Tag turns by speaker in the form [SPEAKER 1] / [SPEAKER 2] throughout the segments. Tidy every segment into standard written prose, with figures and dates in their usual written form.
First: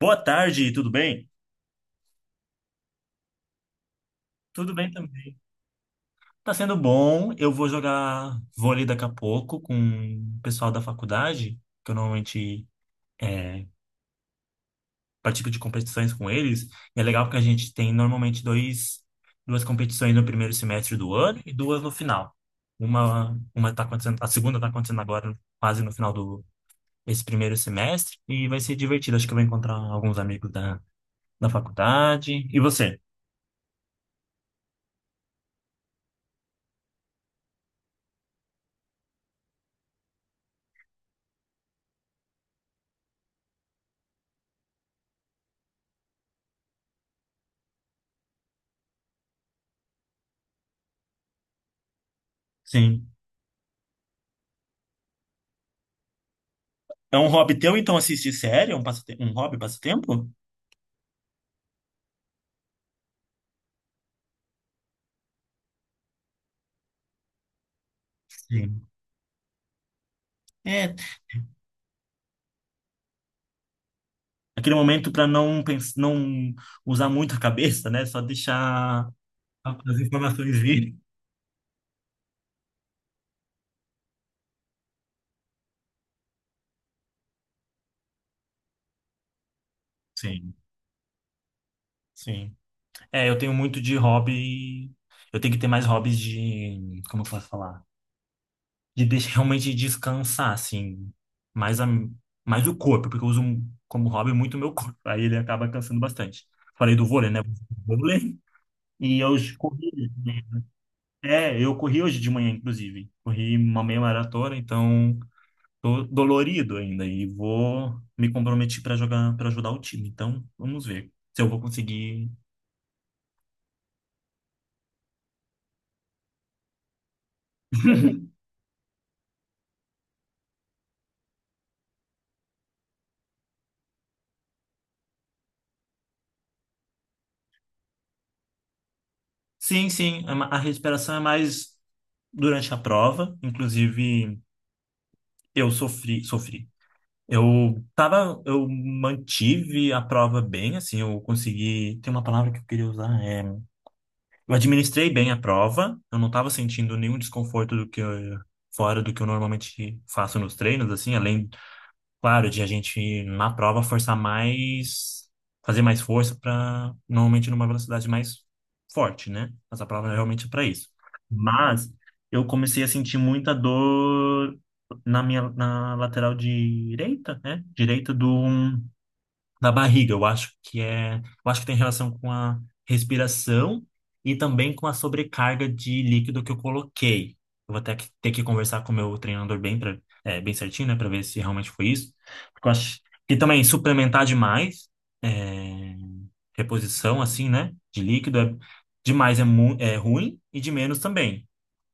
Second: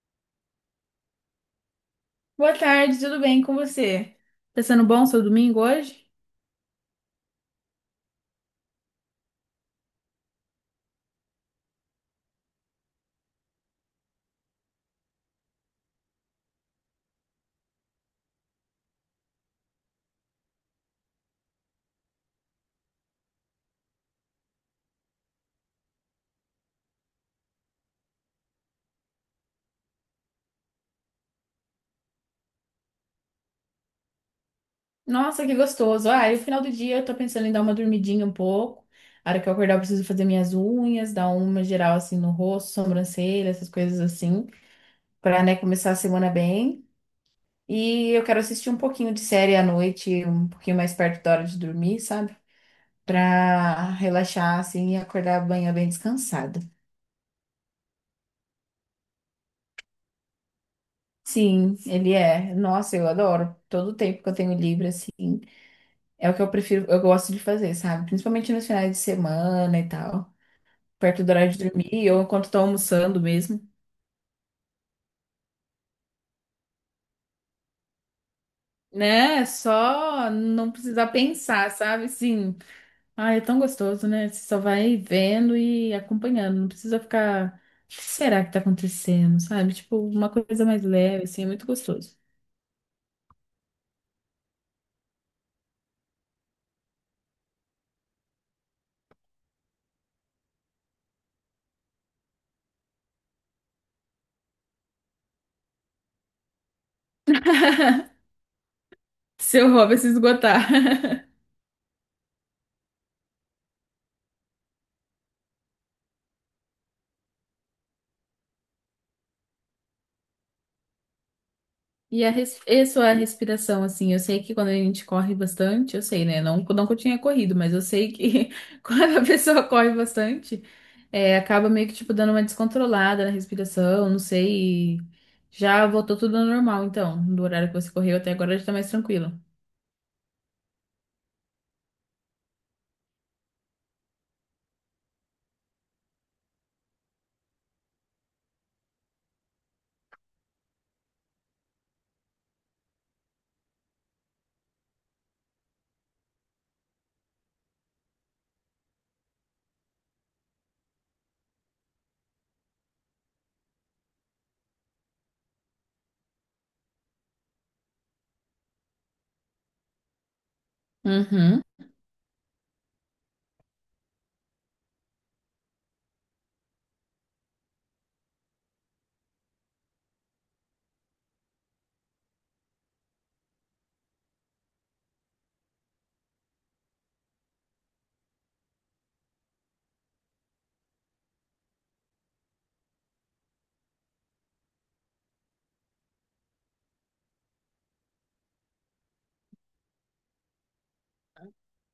[SPEAKER 1] Boa tarde, tudo bem?
[SPEAKER 2] Boa tarde, tudo bem com você? Tá
[SPEAKER 1] Tudo
[SPEAKER 2] sendo
[SPEAKER 1] bem
[SPEAKER 2] bom seu
[SPEAKER 1] também.
[SPEAKER 2] domingo hoje?
[SPEAKER 1] Tá sendo bom. Eu vou jogar vôlei daqui a pouco com o pessoal da faculdade, que eu normalmente é, participo de competições com eles. E é legal porque a gente tem normalmente duas competições no primeiro semestre do ano e duas no final. Uma tá acontecendo, a segunda tá acontecendo agora, quase no final do esse primeiro semestre, e vai ser divertido. Acho que eu vou encontrar alguns amigos da faculdade. E você?
[SPEAKER 2] Nossa, que gostoso. Ah, e o final do dia eu tô pensando em dar uma dormidinha um pouco. A hora que eu acordar, eu preciso fazer minhas unhas, dar uma geral assim no rosto, sobrancelha, essas coisas assim, pra, né, começar a semana bem. E eu quero assistir um pouquinho de série à noite, um pouquinho mais perto da hora de dormir, sabe?
[SPEAKER 1] Sim.
[SPEAKER 2] Pra relaxar assim e acordar amanhã bem descansada.
[SPEAKER 1] É um hobby teu, então, assistir série? É um, um hobby, passatempo?
[SPEAKER 2] Sim, ele é. Nossa, eu adoro. Todo o tempo que eu tenho livre assim. É o que eu prefiro, eu gosto de fazer, sabe? Principalmente nos
[SPEAKER 1] Sim.
[SPEAKER 2] finais de semana e tal,
[SPEAKER 1] É,
[SPEAKER 2] perto do horário de dormir ou enquanto tô almoçando mesmo.
[SPEAKER 1] aquele momento para não usar muito a cabeça, né? Só deixar
[SPEAKER 2] Né?
[SPEAKER 1] as
[SPEAKER 2] Só
[SPEAKER 1] informações
[SPEAKER 2] não
[SPEAKER 1] virem.
[SPEAKER 2] precisar pensar, sabe? Sim. Ah, é tão gostoso, né? Você só vai vendo e acompanhando, não precisa ficar. O que será que tá acontecendo, sabe? Tipo, uma
[SPEAKER 1] Sim,
[SPEAKER 2] coisa mais leve, assim, é muito gostoso.
[SPEAKER 1] sim. É, eu tenho muito de hobby. Eu tenho que ter mais hobbies de. Como eu posso falar? De deixar, realmente descansar, assim. Mais, mais o corpo, porque eu uso como hobby muito o meu corpo. Aí ele acaba cansando bastante. Falei do vôlei, né? Vôlei. E eu
[SPEAKER 2] Seu hobby é se
[SPEAKER 1] corri.
[SPEAKER 2] esgotar.
[SPEAKER 1] É, eu corri hoje de manhã, inclusive. Corri uma meia maratona, então tô dolorido ainda e vou me comprometer para jogar, para ajudar o time. Então, vamos ver se eu vou
[SPEAKER 2] E
[SPEAKER 1] conseguir.
[SPEAKER 2] a, res... e sua respiração, assim, eu sei que quando a gente corre bastante, eu sei, né? Não, não que eu tinha corrido, mas eu sei que quando a pessoa corre bastante, é, acaba meio que, tipo, dando uma descontrolada na respiração, não sei. Já voltou tudo ao normal, então, do horário que você correu até agora já tá mais tranquilo.
[SPEAKER 1] Sim, sim, a a respiração é mais durante a prova. Inclusive, sofri. Eu mantive a prova bem, assim, eu consegui. Tem uma palavra que eu queria usar, é. Eu administrei bem a prova, eu não estava sentindo nenhum desconforto fora do que eu normalmente faço nos treinos, assim, além, claro, de a gente na prova forçar mais, fazer mais força para normalmente numa velocidade mais forte, né? Mas a prova é realmente para isso.
[SPEAKER 2] Uhum.
[SPEAKER 1] Mas eu comecei a sentir muita dor na minha na lateral direita, né? Direita do um na barriga. Eu acho que tem relação com a respiração e também com a sobrecarga de líquido que eu coloquei. Eu vou ter que conversar com o meu treinador bem certinho, né, para ver se realmente foi isso. Porque eu acho que também suplementar demais, é, reposição assim, né, de líquido é ruim e de menos também.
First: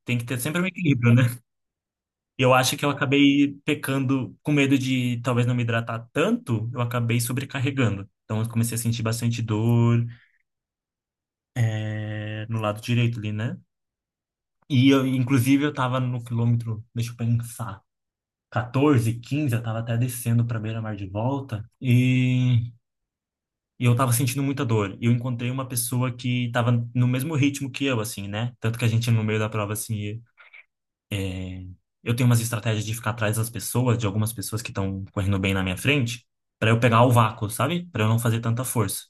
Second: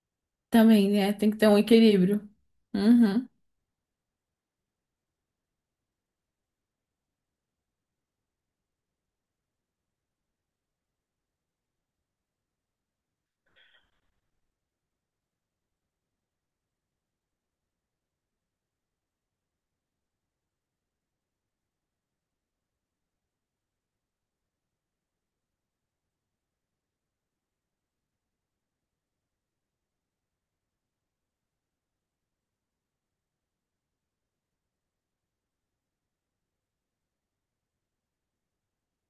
[SPEAKER 1] Tem que ter sempre um
[SPEAKER 2] Também, né?
[SPEAKER 1] equilíbrio, né?
[SPEAKER 2] Tem que ter um equilíbrio.
[SPEAKER 1] E eu acho que eu
[SPEAKER 2] Uhum.
[SPEAKER 1] acabei pecando com medo de talvez não me hidratar tanto, eu acabei sobrecarregando. Então eu comecei a sentir bastante dor no lado direito ali, né? E eu, inclusive eu tava no quilômetro, deixa eu pensar, 14, 15, eu tava até descendo pra beira-mar de volta, e eu tava sentindo muita dor. E eu encontrei uma pessoa que tava no mesmo ritmo que eu, assim, né? Tanto que a gente no meio da prova, assim. Eu tenho umas estratégias de ficar atrás das pessoas, de algumas pessoas que estão correndo bem na minha frente, pra eu pegar o vácuo, sabe? Pra eu não fazer tanta força.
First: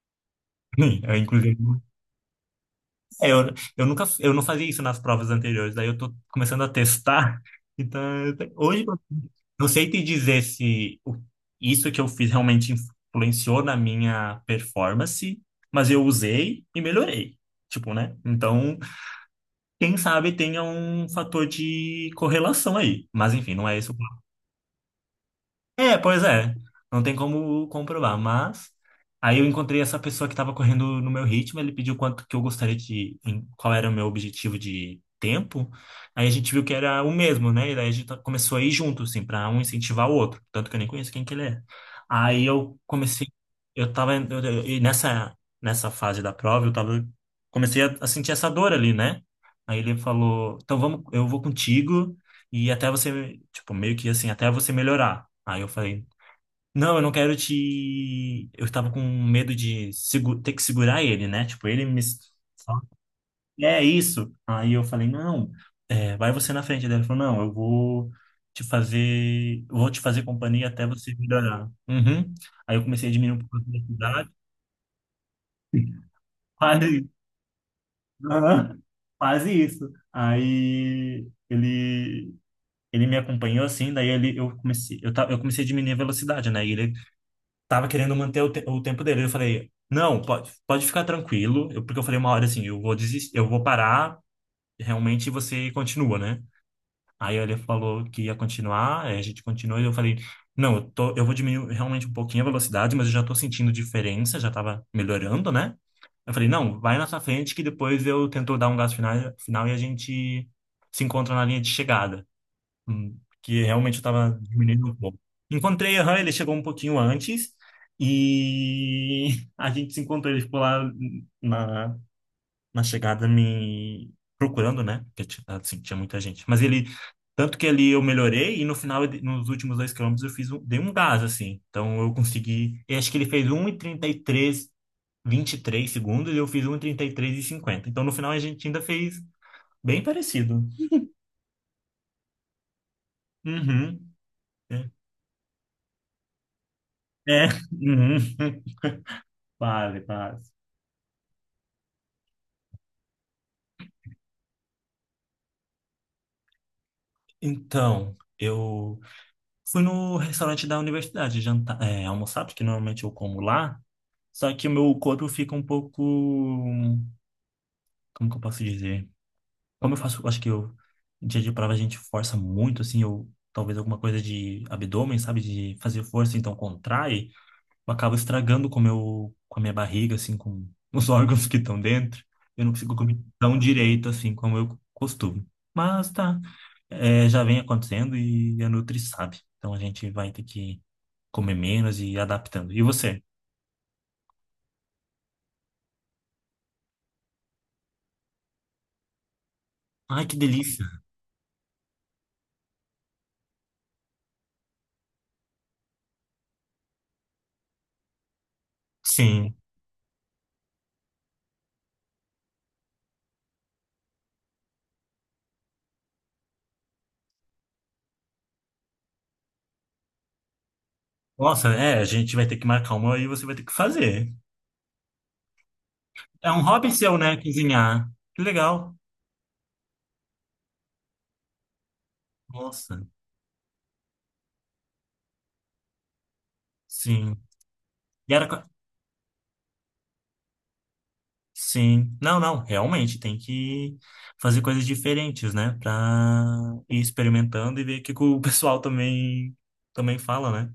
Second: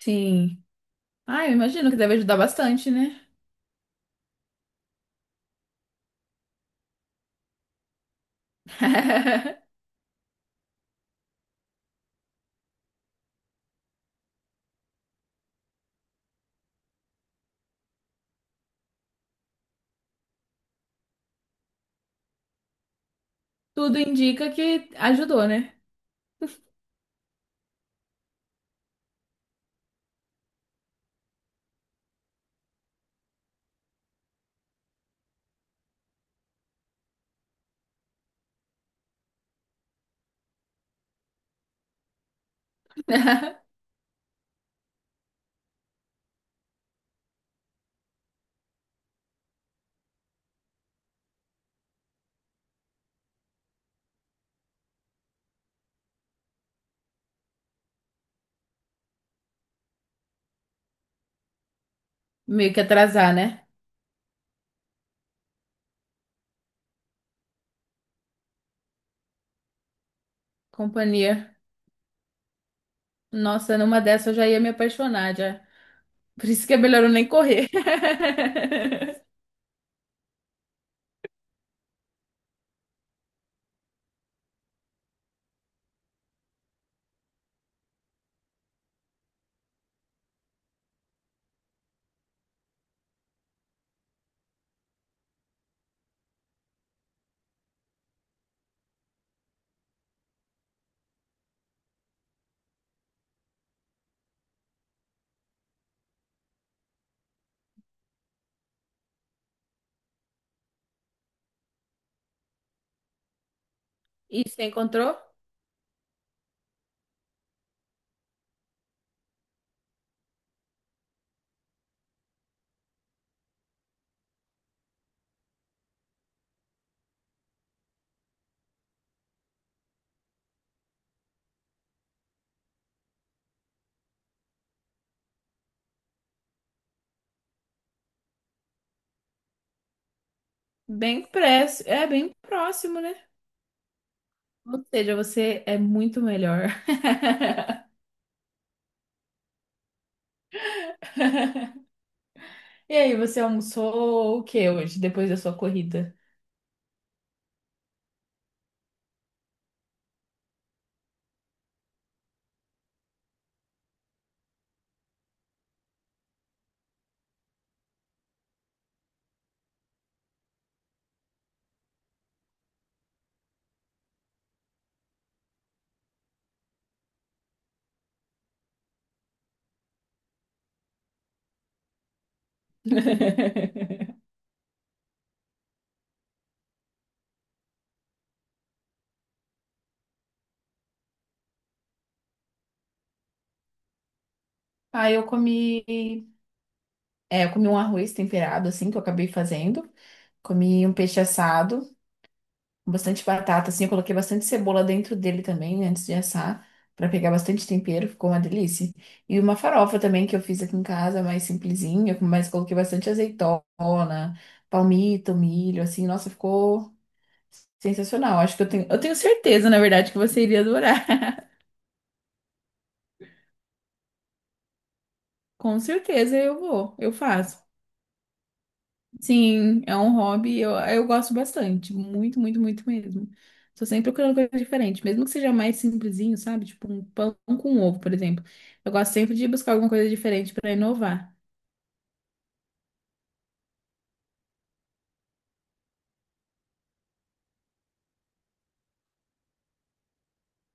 [SPEAKER 2] Sim.
[SPEAKER 1] Eu,
[SPEAKER 2] Ah, eu
[SPEAKER 1] inclusive,
[SPEAKER 2] imagino que deve ajudar bastante, né?
[SPEAKER 1] é, eu, eu não fazia isso nas provas anteriores, daí eu tô começando a testar. Então, hoje eu não sei te dizer se isso que eu fiz realmente influenciou na minha performance, mas eu usei e melhorei. Tipo, né? Então, quem sabe tenha um fator de correlação aí. Mas enfim, não é esse.
[SPEAKER 2] Tudo indica que ajudou, né?
[SPEAKER 1] É, pois é. Não tem como comprovar, mas aí eu encontrei essa pessoa que estava correndo no meu ritmo, ele pediu quanto que eu gostaria de, qual era o meu objetivo de tempo. Aí a gente viu que era o mesmo, né? E daí a gente começou a ir junto, assim, para um incentivar o outro, tanto que eu nem conheço quem que ele é. Aí eu comecei, eu tava eu- e nessa nessa fase da prova, eu tava comecei a sentir essa dor ali, né? Aí ele falou: "Então vamos, eu vou contigo e até você, tipo, meio que assim, até você melhorar". Aí eu falei, não, eu não quero te. Eu estava com medo de ter que segurar ele, né? Tipo, ele me.
[SPEAKER 2] Meio
[SPEAKER 1] só-.
[SPEAKER 2] que atrasar, né?
[SPEAKER 1] É isso. Aí eu falei, não, é, vai você na frente. Daí ele falou, não, eu vou te fazer companhia até você
[SPEAKER 2] Companhia.
[SPEAKER 1] melhorar. Uhum. Aí eu comecei a diminuir um pouco a
[SPEAKER 2] Nossa, numa
[SPEAKER 1] velocidade.
[SPEAKER 2] dessa eu já ia me apaixonar já. Por isso que é
[SPEAKER 1] Quase
[SPEAKER 2] melhor eu
[SPEAKER 1] isso.
[SPEAKER 2] nem correr.
[SPEAKER 1] Aham. Quase isso. Ele me acompanhou assim, daí ele, eu comecei, eu, ta- eu comecei a diminuir a velocidade, né? E ele tava querendo manter o tempo dele. Eu falei, não, pode, pode ficar tranquilo. Porque eu falei uma hora assim, eu vou desistir, eu vou parar, realmente você continua, né? Aí ele falou que ia continuar, aí a gente continuou e eu falei, não, eu vou diminuir realmente um pouquinho a velocidade, mas eu já tô sentindo diferença, já tava melhorando, né? Eu falei, não, vai na sua frente que depois eu tento dar um gás final e a gente se encontra na linha de chegada. Que realmente eu tava
[SPEAKER 2] E você
[SPEAKER 1] diminuindo um
[SPEAKER 2] encontrou?
[SPEAKER 1] pouco. Encontrei, aham, ele chegou um pouquinho antes e a gente se encontrou, ele ficou lá na, na chegada me procurando, né? Porque assim, tinha muita gente. Mas ele, tanto que ali eu melhorei e no final, nos últimos dois quilômetros, dei um gás, assim. Então eu consegui, eu acho que ele fez um e trinta e três, vinte e três segundos e eu fiz um e trinta e três e cinquenta. Então no final a gente ainda fez bem parecido.
[SPEAKER 2] Bem preço É bem próximo, né?
[SPEAKER 1] Uhum.
[SPEAKER 2] Ou
[SPEAKER 1] É,
[SPEAKER 2] seja, você é muito melhor.
[SPEAKER 1] uhum. Fale, fale.
[SPEAKER 2] E aí, você almoçou o que hoje, depois da sua corrida?
[SPEAKER 1] Então, eu fui no restaurante da universidade almoçar, porque normalmente eu como lá, só que o meu corpo fica um pouco, como que eu posso dizer? Como eu faço, acho que eu, em dia de prova a gente força muito, assim, eu, talvez alguma coisa de abdômen, sabe, de fazer força, então contrai, eu acabo estragando com o com a minha barriga, assim, com os órgãos que estão dentro. Eu não consigo comer tão direito, assim, como eu costumo. Mas tá, é, já vem acontecendo e a Nutri sabe. Então a gente vai ter que comer menos e ir adaptando. E você?
[SPEAKER 2] Ah, eu comi um arroz temperado, assim, que eu acabei fazendo.
[SPEAKER 1] Ai, que delícia.
[SPEAKER 2] Comi um peixe assado. Bastante batata, assim, eu coloquei bastante cebola dentro dele também, né, antes de assar, pra pegar bastante tempero, ficou uma delícia. E
[SPEAKER 1] Sim.
[SPEAKER 2] uma farofa também que eu fiz aqui em casa, mais simplesinha, mas coloquei bastante azeitona, palmito, milho, assim, nossa, ficou sensacional. Acho que eu tenho certeza, na verdade, que você iria adorar.
[SPEAKER 1] Nossa, é, a gente vai ter que marcar uma e você vai ter que fazer.
[SPEAKER 2] Com certeza
[SPEAKER 1] É
[SPEAKER 2] eu
[SPEAKER 1] um hobby
[SPEAKER 2] vou, eu
[SPEAKER 1] seu, né?
[SPEAKER 2] faço.
[SPEAKER 1] Cozinhar. Que legal.
[SPEAKER 2] Sim, é um hobby, eu gosto bastante, muito
[SPEAKER 1] Nossa,
[SPEAKER 2] mesmo. Tô sempre procurando coisa diferente, mesmo que seja mais simplesinho, sabe? Tipo um pão
[SPEAKER 1] sim.
[SPEAKER 2] com ovo, por
[SPEAKER 1] E
[SPEAKER 2] exemplo.
[SPEAKER 1] era, co-.
[SPEAKER 2] Eu gosto sempre de buscar alguma coisa diferente para inovar,
[SPEAKER 1] Sim. Não, realmente tem que fazer coisas diferentes, né? Pra ir experimentando e ver o que que o pessoal também fala, né?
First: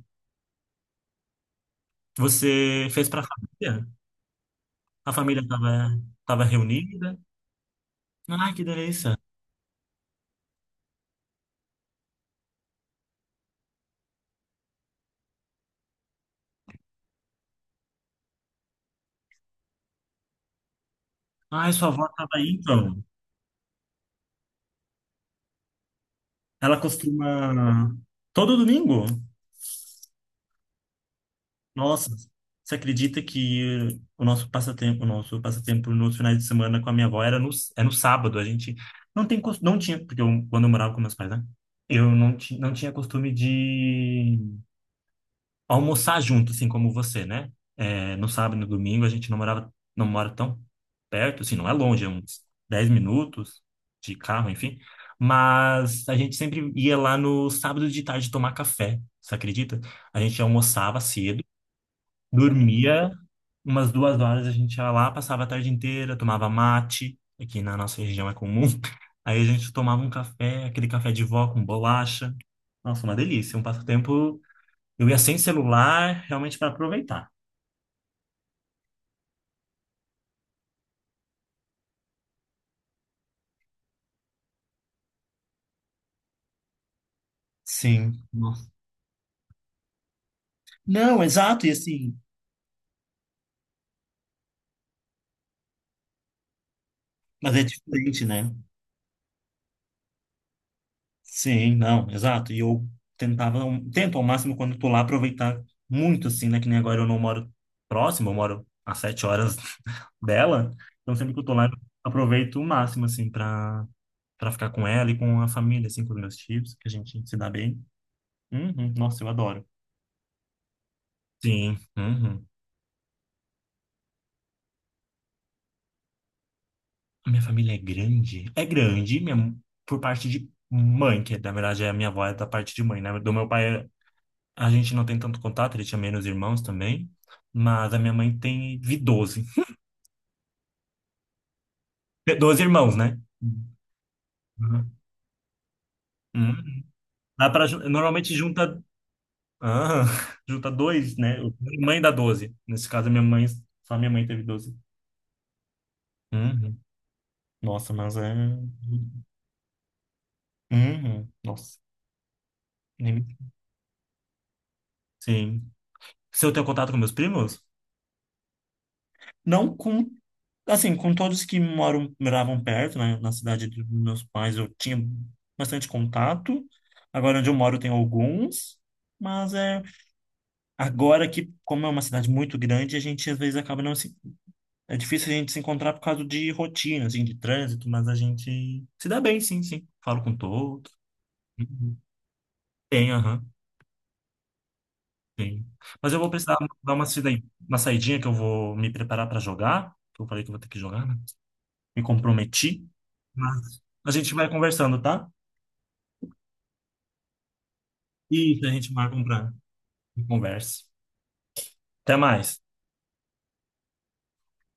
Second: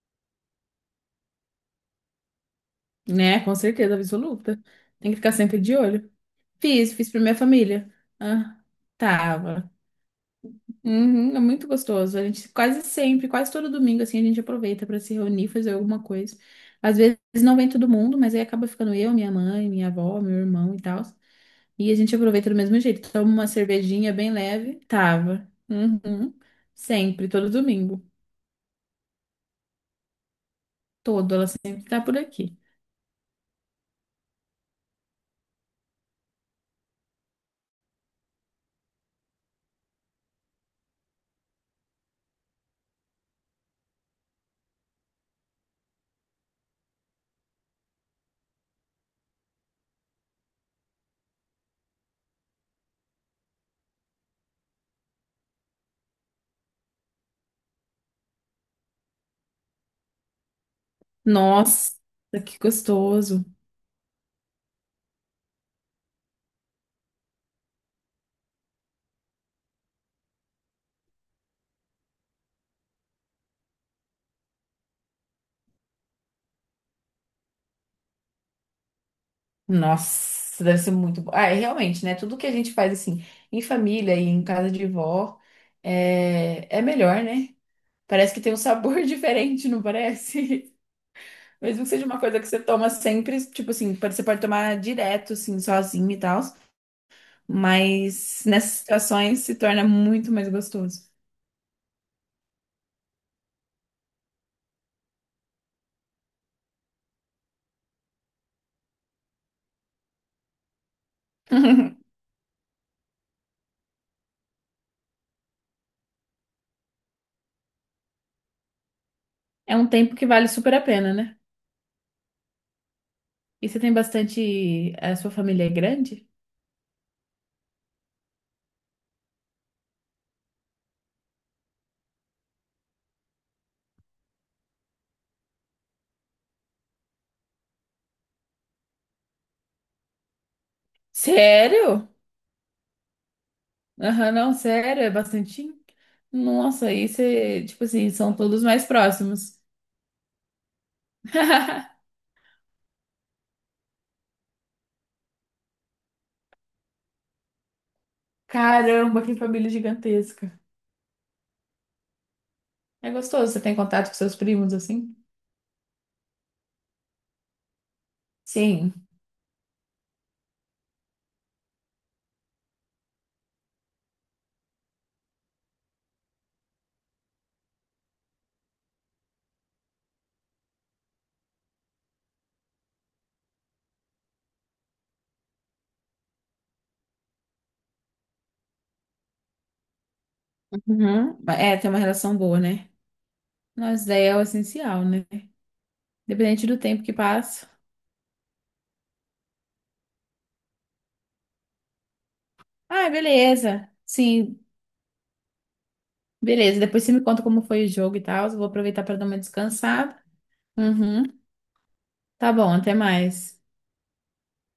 [SPEAKER 1] Você fez pra
[SPEAKER 2] né? Com
[SPEAKER 1] família?
[SPEAKER 2] certeza absoluta. Tem
[SPEAKER 1] A
[SPEAKER 2] que ficar
[SPEAKER 1] família
[SPEAKER 2] sempre
[SPEAKER 1] tava,
[SPEAKER 2] de olho.
[SPEAKER 1] tava
[SPEAKER 2] Fiz
[SPEAKER 1] reunida?
[SPEAKER 2] pra minha família.
[SPEAKER 1] Ai,
[SPEAKER 2] Ah,
[SPEAKER 1] que delícia.
[SPEAKER 2] tava. Uhum, é muito gostoso. A gente quase sempre, quase todo domingo, assim, a gente aproveita para se reunir, fazer alguma coisa. Às vezes não vem todo mundo, mas aí acaba ficando eu, minha mãe, minha avó, meu irmão e tal.
[SPEAKER 1] Ai, sua
[SPEAKER 2] E a
[SPEAKER 1] avó
[SPEAKER 2] gente
[SPEAKER 1] tava aí,
[SPEAKER 2] aproveita do mesmo
[SPEAKER 1] então.
[SPEAKER 2] jeito. Toma uma cervejinha bem leve. Tava. Uhum.
[SPEAKER 1] Ela
[SPEAKER 2] Sempre, todo
[SPEAKER 1] costuma...
[SPEAKER 2] domingo.
[SPEAKER 1] Todo domingo?
[SPEAKER 2] Todo, ela sempre tá
[SPEAKER 1] Nossa,
[SPEAKER 2] por aqui.
[SPEAKER 1] você acredita que o nosso passatempo nos finais de semana com a minha avó era é no sábado. A gente não tinha, porque eu, quando eu morava com meus pais, né? Eu não, ti, não tinha costume de almoçar junto, assim como você, né? É, no sábado e no domingo a gente não mora tão perto, assim, não é longe, é uns 10 minutos de carro, enfim. Mas a gente sempre ia lá no sábado de tarde tomar café, você acredita? A gente almoçava cedo.
[SPEAKER 2] Nossa, que
[SPEAKER 1] Dormia
[SPEAKER 2] gostoso.
[SPEAKER 1] umas duas horas, a gente ia lá, passava a tarde inteira, tomava mate, aqui na nossa região é comum. Aí a gente tomava um café, aquele café de vó com bolacha. Nossa, uma delícia, um passatempo. Eu ia sem celular, realmente para aproveitar.
[SPEAKER 2] Nossa, deve ser muito bom. Ah, é realmente, né? Tudo que a gente faz assim, em família e em casa de vó, é melhor, né?
[SPEAKER 1] Sim.
[SPEAKER 2] Parece que tem um
[SPEAKER 1] Nossa.
[SPEAKER 2] sabor diferente, não parece?
[SPEAKER 1] Não, exato, e
[SPEAKER 2] Mesmo que seja
[SPEAKER 1] assim,
[SPEAKER 2] uma coisa que você toma sempre, tipo assim, pode- você pode tomar direto, assim, sozinho e tal.
[SPEAKER 1] mas é diferente,
[SPEAKER 2] Mas
[SPEAKER 1] né?
[SPEAKER 2] nessas situações se torna muito mais gostoso.
[SPEAKER 1] Sim, não, exato. Tento ao máximo quando tô lá aproveitar muito, assim, né? Que nem agora eu não moro próximo, eu moro a sete horas dela. Então sempre que eu tô lá, eu aproveito o máximo, assim, pra ficar com ela e com a família, assim, com os meus tios, que a gente se dá bem. Uhum, nossa, eu adoro.
[SPEAKER 2] É um tempo que vale super a pena, né?
[SPEAKER 1] Sim, uhum.
[SPEAKER 2] E você tem bastante. A sua família é grande?
[SPEAKER 1] A minha família é grande? É grande, minha, por parte de mãe, que na verdade a minha avó é da parte de mãe, né? Do meu pai, a gente não tem tanto contato, ele tinha menos irmãos também, mas a minha mãe tem teve doze
[SPEAKER 2] Sério?
[SPEAKER 1] doze irmãos, né?
[SPEAKER 2] Aham, não,
[SPEAKER 1] Uhum.
[SPEAKER 2] sério, é bastante.
[SPEAKER 1] Uhum.
[SPEAKER 2] Nossa, aí
[SPEAKER 1] Dá
[SPEAKER 2] você,
[SPEAKER 1] pra,
[SPEAKER 2] tipo assim,
[SPEAKER 1] normalmente
[SPEAKER 2] são todos
[SPEAKER 1] junta,
[SPEAKER 2] mais próximos.
[SPEAKER 1] ah, junta dois, né? Minha mãe dá doze. Nesse caso, a minha mãe, só minha mãe teve 12. Uhum. Nossa, mas é.
[SPEAKER 2] Caramba, que família gigantesca.
[SPEAKER 1] Uhum. Nossa.
[SPEAKER 2] É
[SPEAKER 1] Nem- me-.
[SPEAKER 2] gostoso, você tem contato com seus primos assim?
[SPEAKER 1] Sim. Se eu tenho contato com meus primos?
[SPEAKER 2] Sim.
[SPEAKER 1] Não com, assim, com todos que moravam perto, né? Na cidade dos meus pais eu tinha bastante contato. Agora onde eu moro tem alguns, mas é agora que, como é uma cidade muito grande, a gente às vezes acaba não se... É difícil a gente se encontrar por causa de rotina, assim, de trânsito, mas a gente se dá bem, sim, sim. Falo com todos.
[SPEAKER 2] Uhum. É, tem
[SPEAKER 1] Uhum.
[SPEAKER 2] uma relação boa, né?
[SPEAKER 1] Tem, aham,
[SPEAKER 2] Nossa, daí é o essencial, né?
[SPEAKER 1] tem. Mas eu vou precisar
[SPEAKER 2] Independente do
[SPEAKER 1] dar
[SPEAKER 2] tempo
[SPEAKER 1] uma
[SPEAKER 2] que passa.
[SPEAKER 1] uma saidinha que eu vou me preparar para jogar, que eu falei que eu vou ter que jogar, né? Me comprometi,
[SPEAKER 2] Ah,
[SPEAKER 1] mas
[SPEAKER 2] beleza.
[SPEAKER 1] a gente vai
[SPEAKER 2] Sim,
[SPEAKER 1] conversando, tá?
[SPEAKER 2] beleza, depois você me conta como foi o jogo e tal. Eu
[SPEAKER 1] Isso,
[SPEAKER 2] vou
[SPEAKER 1] a gente
[SPEAKER 2] aproveitar
[SPEAKER 1] marca
[SPEAKER 2] para
[SPEAKER 1] um
[SPEAKER 2] dar uma
[SPEAKER 1] pra
[SPEAKER 2] descansada.
[SPEAKER 1] conversa.
[SPEAKER 2] Uhum.
[SPEAKER 1] Até
[SPEAKER 2] Tá
[SPEAKER 1] mais.
[SPEAKER 2] bom, até mais.